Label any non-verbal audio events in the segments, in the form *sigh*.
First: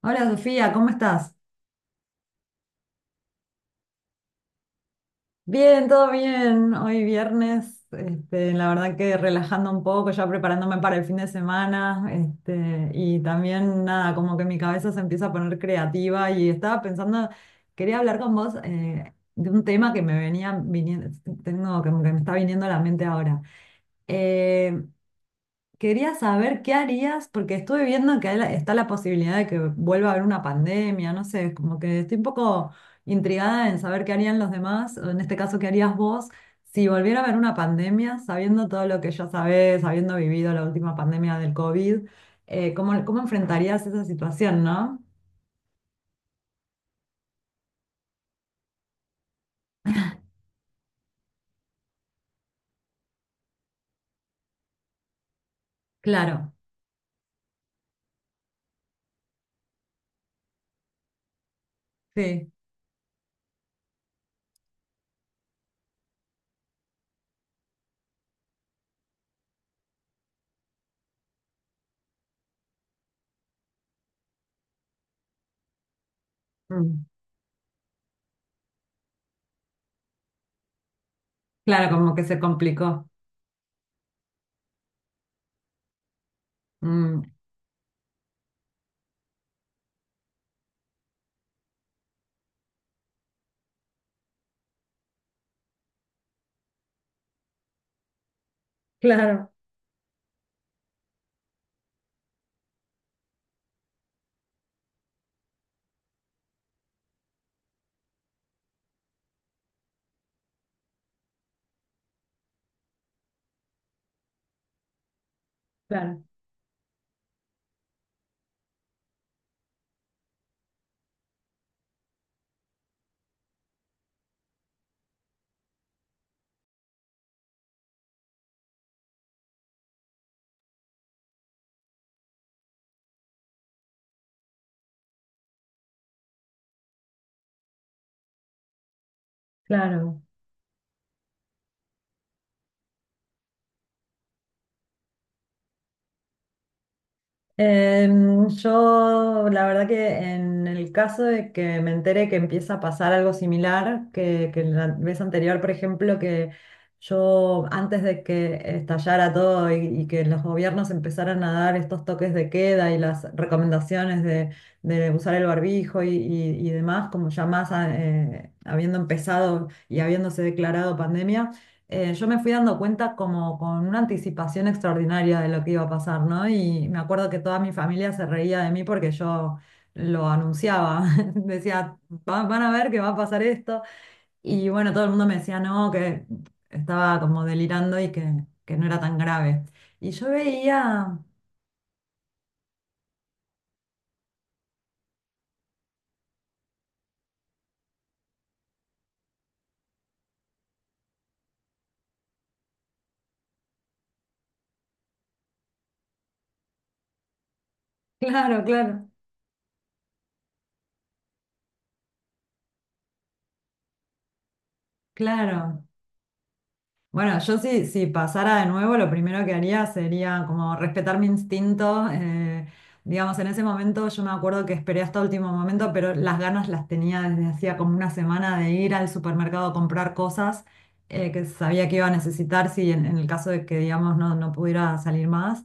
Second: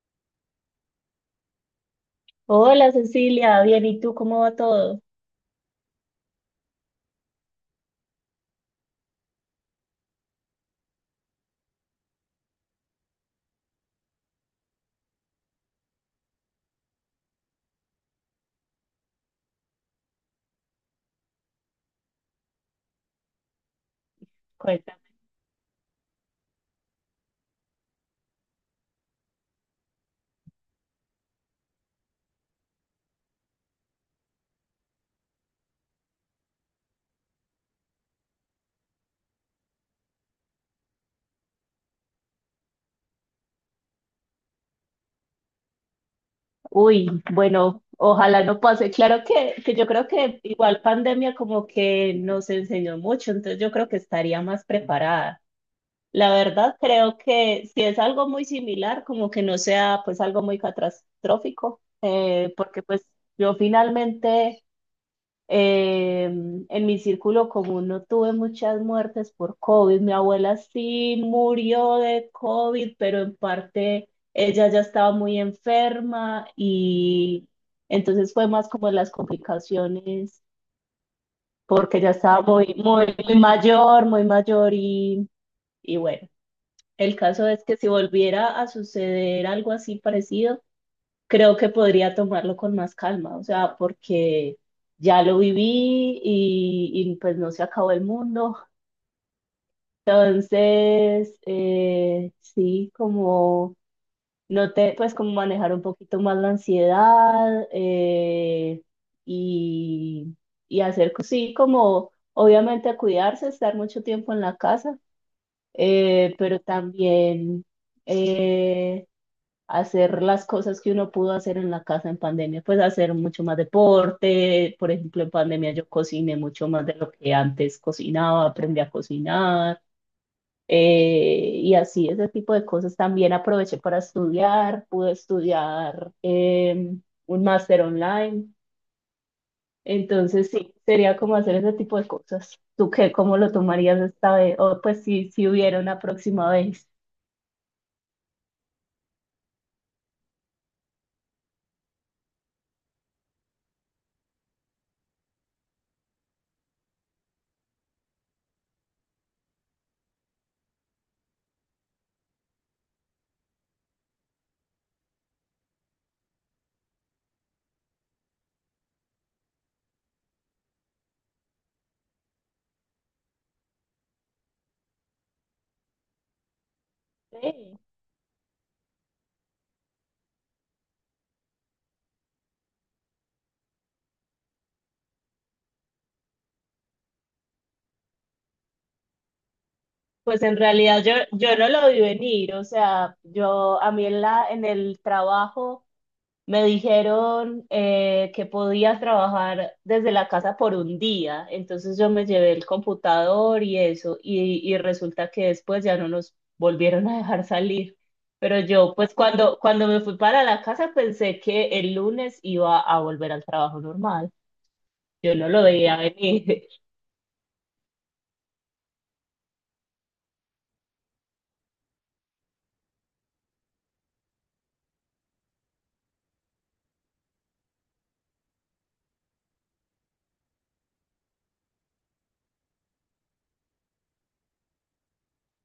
Hola Sofía, ¿cómo estás? Hola Cecilia, bien, ¿y tú cómo va todo? Bien, todo bien. Hoy viernes, la verdad que relajando un poco, ya preparándome para el fin de semana, y también nada, como que mi cabeza se empieza a poner creativa y estaba pensando, quería hablar con vos de un tema que me venía viniendo, tengo como que me está viniendo a la mente ahora. Eh, Cuéntame. Quería saber qué harías, porque estuve viendo que hay está la posibilidad de que vuelva a haber una pandemia, no sé, como que estoy un poco intrigada en saber qué harían los demás, o en este caso, qué harías vos si volviera a haber una pandemia, sabiendo todo lo que ya sabés, habiendo vivido la última pandemia del COVID, ¿cómo, cómo enfrentarías esa situación, no? Uy, bueno, ojalá no pase. Claro que yo creo que igual pandemia como que nos enseñó mucho, entonces yo creo que estaría más preparada. La Claro, verdad, creo que si es algo muy similar, como que no sea pues algo muy catastrófico, sí. Porque pues yo finalmente Eh, en mi círculo común no tuve muchas muertes por COVID. Mi abuela sí murió de COVID, pero en parte ella ya estaba muy enferma mm, y entonces fue más como las complicaciones Claro, porque ya como que se estaba muy, complicó. muy, muy mayor y bueno, el mm, caso es que si volviera a suceder algo así parecido, creo que podría tomarlo con más calma, o sea, porque ya lo viví pues no se acabó el mundo. Claro, Entonces, sí, como no te, pues como manejar un poquito más la ansiedad y, y hacer, sí, como obviamente cuidarse, estar mucho tiempo en la casa, claro, pero también... eh, hacer las cosas que uno pudo hacer en la casa en pandemia, pues hacer mucho más deporte, por ejemplo, en pandemia yo cociné mucho más de lo que antes cocinaba, aprendí a cocinar, y así ese tipo de cosas. También aproveché para estudiar, pude estudiar un máster online, claro. entonces sí, sería como hacer ese tipo de cosas. ¿Tú qué, cómo lo tomarías esta vez? O pues si, si hubiera una próxima vez. Yo, la verdad que en el caso de que me entere que empieza a pasar algo similar, que la vez anterior, por ejemplo, que yo antes de que estallara todo y que los gobiernos empezaran a dar estos toques de queda y las recomendaciones de usar el barbijo y demás, como ya más habiendo empezado y habiéndose declarado pandemia yo me fui dando cuenta como con una anticipación extraordinaria de lo que iba a pasar, ¿no? Y me acuerdo que toda mi Sí. familia se reía de mí porque yo lo anunciaba, *laughs* decía, Van a ver que va a pasar esto." Y bueno, todo el mundo me decía, no, que estaba como delirando que no era tan grave. Y yo Pues en realidad yo, veía, yo no lo vi venir, o sea, yo a mí en la, en el trabajo me dijeron que podía trabajar desde la casa por un día, entonces yo me llevé el computador y eso, y resulta que después ya no nos volvieron a dejar salir. *laughs* Pero claro, yo claro, pues cuando me fui para la casa pensé que el lunes iba a volver al trabajo normal, yo no lo claro. veía venir. Bueno, yo si pasara de nuevo, lo primero que haría sería como respetar mi instinto. Digamos, en ese momento yo me acuerdo que esperé hasta último momento, pero las ganas las tenía desde hacía como una semana de ir al supermercado a comprar cosas que sabía que iba a necesitar si en el caso de que, digamos, no, no pudiera salir más.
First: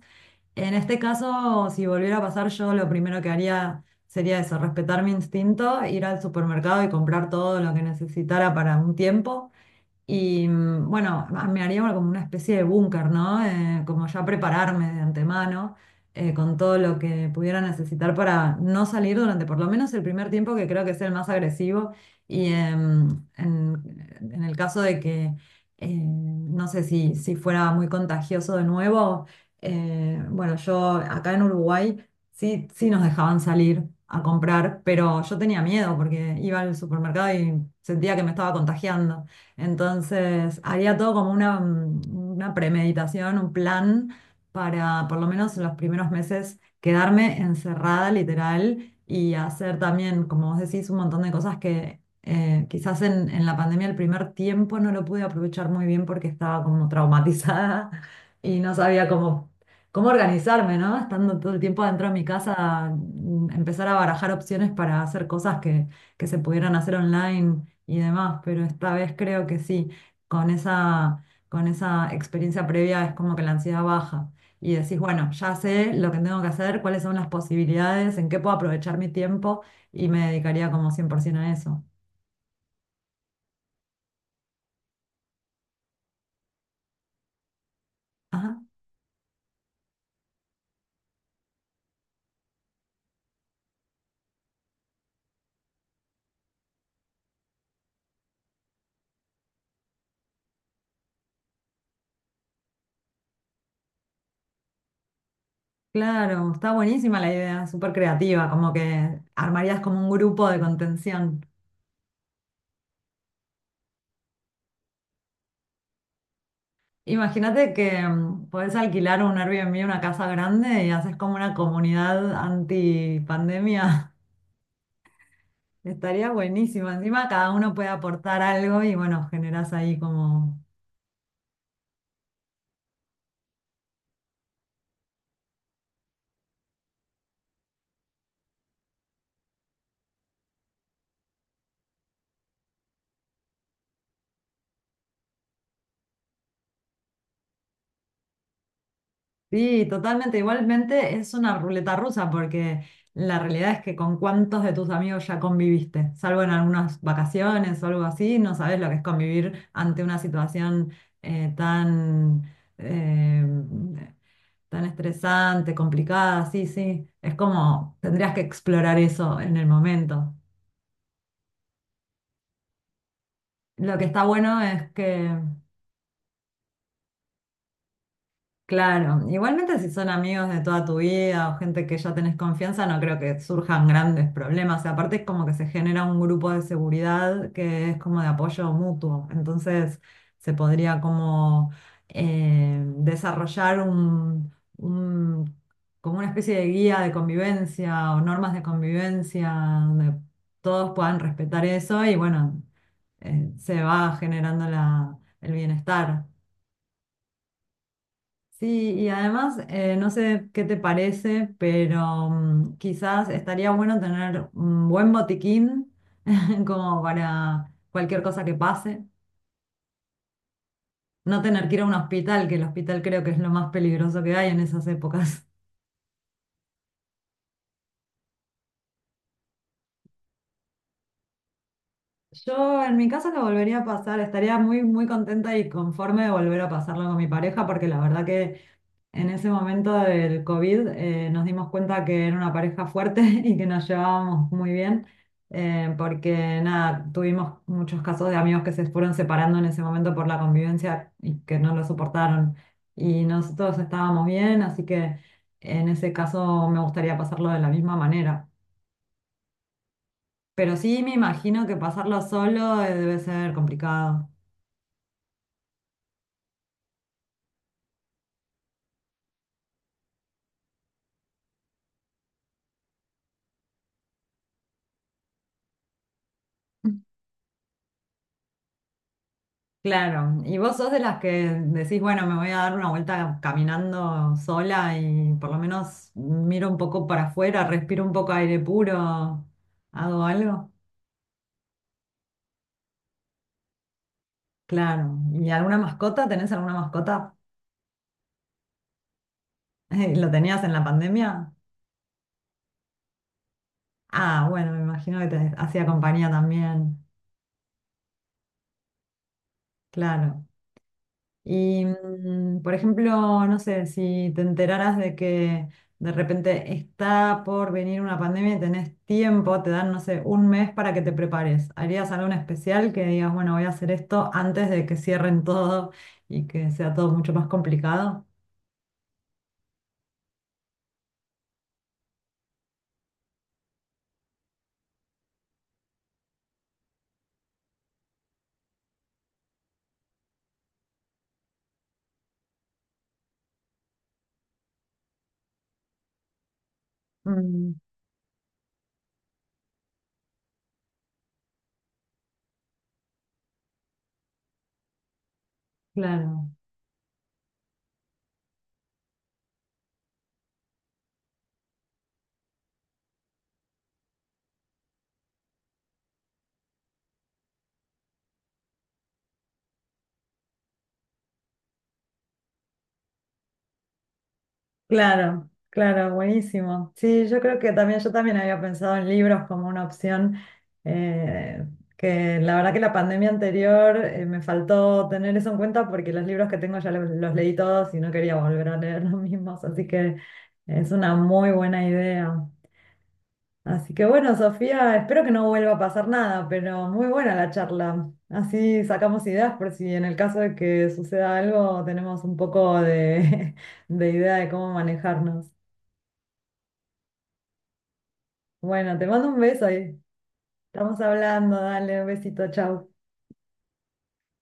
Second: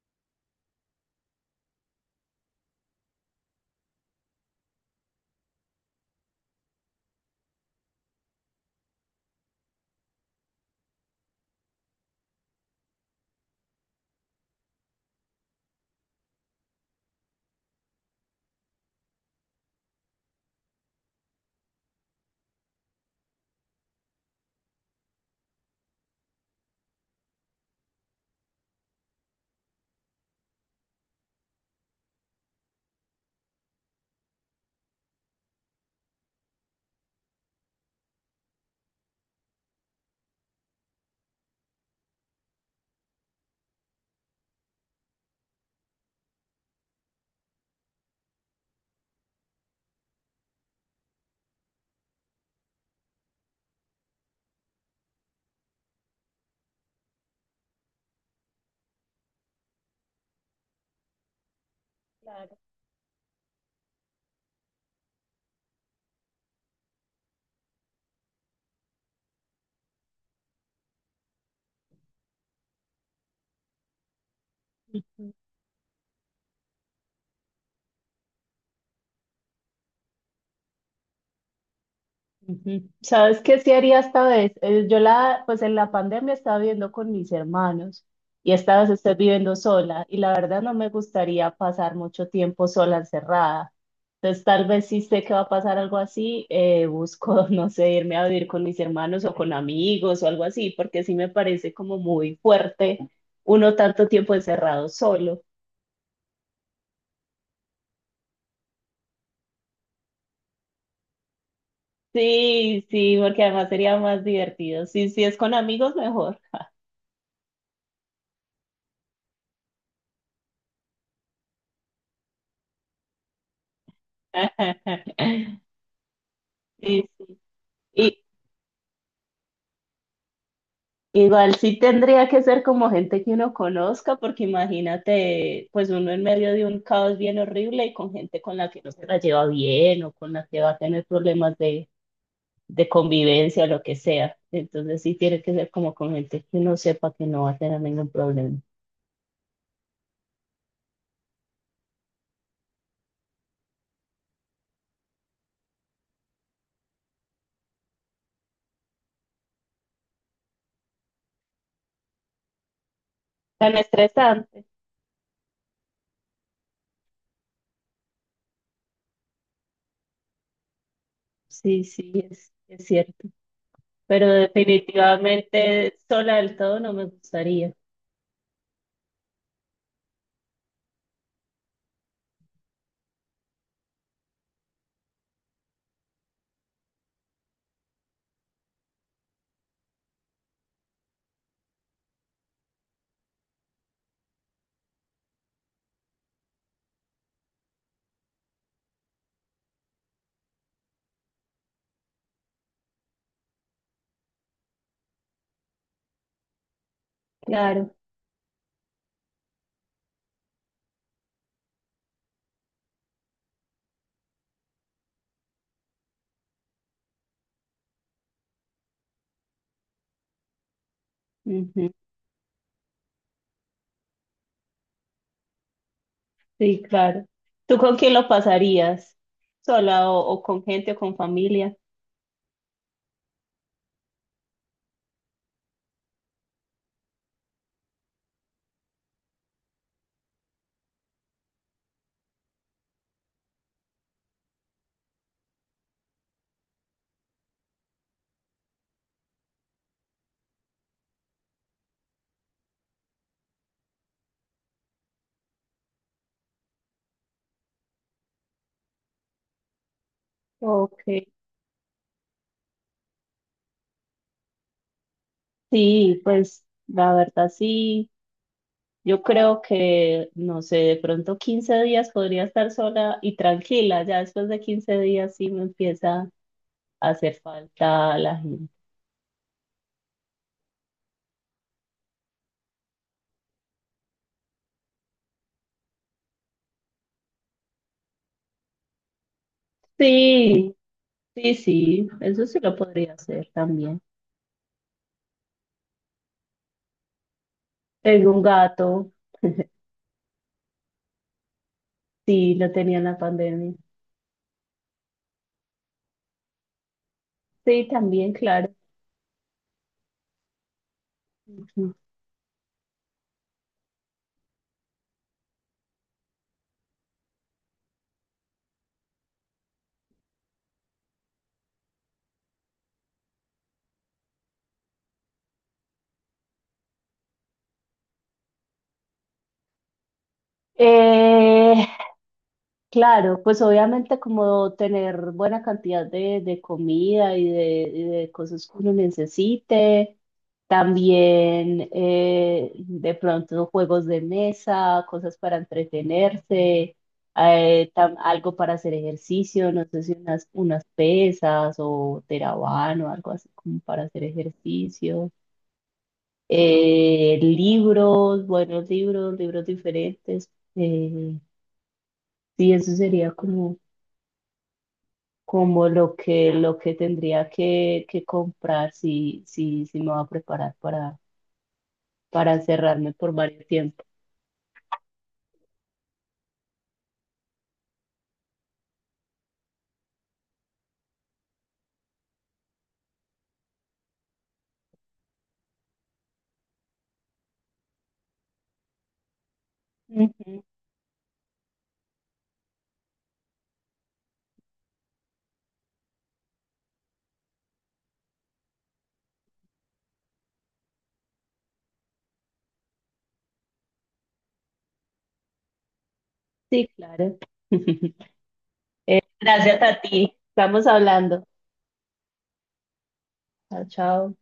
En este caso, si volviera a pasar, yo lo primero que haría sería eso, respetar mi instinto, ir al supermercado y comprar todo lo que necesitara para un tiempo. Y bueno, me haría como una especie de búnker, ¿no? Como ya prepararme de antemano con todo lo que pudiera necesitar para no salir durante por lo menos el primer tiempo, que creo que es el más agresivo. Y en el caso de que, no sé si fuera muy contagioso de nuevo, bueno, yo acá en Uruguay sí, sí nos dejaban salir a comprar, pero yo tenía miedo porque iba al supermercado y sentía que me estaba contagiando. Entonces, había todo como una, una premeditación, un plan para, por lo menos en los primeros meses, quedarme encerrada literal y hacer también, como vos decís, un montón de cosas que quizás en la pandemia el primer tiempo no lo pude aprovechar muy bien porque estaba como traumatizada *laughs* y no sabía cómo, cómo organizarme, ¿no? Estando todo el tiempo dentro de mi *laughs* casa, empezar a barajar opciones para hacer cosas que se pudieran hacer online y demás, pero esta vez creo que sí, con esa, con esa experiencia previa es como que la ansiedad baja y decís, bueno, Claro. ya sé lo que tengo que hacer, cuáles son las posibilidades, en qué puedo aprovechar mi tiempo y me dedicaría como 100% a eso. Ujú. ¿Sabes qué sí haría esta vez? Yo la, pues en la pandemia estaba viviendo con mis hermanos y Ajá, esta vez estoy viviendo sola y la verdad no me gustaría pasar mucho tiempo sola encerrada. Entonces tal vez si sé que va a pasar algo así, busco, *laughs* no sé, irme a vivir con mis hermanos o con amigos o algo así, porque sí me parece como muy fuerte uno tanto tiempo encerrado solo. claro, está buenísima la idea, súper creativa, como que armarías como un grupo de contención. Sí, sí, porque además sería más divertido. Sí, sí, es con amigos mejor. Imagínate que podés alquilar un Airbnb, una casa grande y haces como una comunidad anti pandemia. *laughs* Estaría buenísimo. Sí, Encima cada uno puede sí. aportar algo y bueno, generás ahí como... Igual sí tendría que ser como gente que uno conozca, porque imagínate, pues uno en medio de un caos bien horrible y con gente con la que no se la lleva bien o con la que va a tener problemas de convivencia o lo que sea. Entonces sí tiene que ser como con gente que uno sepa que no va a tener ningún problema. Sí, totalmente. Igualmente es una ruleta rusa porque la realidad es que con cuántos de tus amigos ya conviviste, salvo en algunas vacaciones o algo así, no sabes lo que es convivir ante una situación eh, tan, eh, Tan estresante. tan estresante, complicada. Sí, sí. Es como tendrías que explorar eso en el momento. Sí, sí, es cierto. Lo que está Pero bueno es que... definitivamente sola del todo no me gustaría. Claro, igualmente si son amigos de toda tu vida o gente que ya tenés confianza, no creo que surjan grandes problemas. Y aparte es como que se genera un grupo de seguridad que es como de apoyo mutuo. Entonces se podría como desarrollar un- como una especie de guía de convivencia o normas de convivencia donde todos puedan respetar eso y bueno, se va generando el bienestar. Claro. Sí, y además, no sé qué te parece, pero quizás estaría bueno tener un buen botiquín *laughs* como para cualquier cosa que pase. No tener que ir a Ujú. un hospital, que el hospital creo que es lo más peligroso que hay en esas épocas. Sí, claro. ¿Tú con quién lo pasarías? ¿Sola o con gente o con familia? *laughs* Yo en mi caso lo volvería a pasar, estaría muy, muy contenta y conforme de volver a pasarlo con mi pareja, porque la verdad que en ese momento del COVID nos dimos cuenta que era una pareja fuerte *laughs* y que nos llevábamos muy bien, porque nada, tuvimos muchos casos de amigos que se fueron separando en ese momento por la convivencia y que no lo soportaron. Y nosotros estábamos bien, así que en ese caso me gustaría pasarlo de la misma manera. Pero sí Ok. me imagino que pasarlo solo debe ser complicado. Sí, pues la verdad sí. Yo creo que, no sé, de pronto 15 días podría estar sola y tranquila. Ya después de 15 días sí me empieza a hacer falta la gente. Claro, y vos sos de las que decís, bueno, me voy a dar una vuelta caminando sola y por lo menos miro un poco para afuera, respiro un poco aire puro, hago algo. Sí, sí, sí. Eso sí lo podría hacer también. Claro, ¿y alguna mascota? ¿Tenés alguna mascota? Tengo un gato. *laughs* ¿Lo tenías en la pandemia? Sí, lo tenía en la pandemia. Ah, bueno, me imagino que te hacía compañía también. Sí, también, claro. Claro. Y, Ujú. Por ejemplo, no sé, si te enteraras de que de repente está por venir una pandemia y tenés tiempo, te dan, no sé, un mes para que te prepares. ¿Harías algo en especial que digas, bueno, voy a hacer esto antes de que cierren todo y que sea todo mucho más complicado? Eh, Claro, pues obviamente como tener buena cantidad de comida y de cosas que uno necesite, también de pronto juegos de mesa, cosas para entretenerse, Mm, algo para hacer ejercicio, no sé si unas, unas pesas o terabano, algo así como para hacer ejercicio, claro. Libros, buenos libros, libros diferentes, sí, eso sería como... como lo que tendría que comprar si, si, si me va a preparar para cerrarme por varios tiempos. Claro, claro, buenísimo. Sí, yo creo que también, yo también había pensado en libros como una opción, eh, que la verdad que la pandemia anterior me faltó tener eso en cuenta porque los libros que tengo ya los leí todos y no quería volver a leer *laughs* los mismos, así que Ujú, es una muy buena idea. Así que bueno, Sofía, espero que no vuelva a pasar nada, pero muy buena la charla. Así sacamos ideas por si en el caso de que suceda algo tenemos un poco de *laughs* de idea de cómo manejarnos. sí, claro. *laughs* Bueno, te mando un beso Gracias ahí. a ti. Estamos Estamos hablando. hablando, dale un besito, chau. Chao, chao.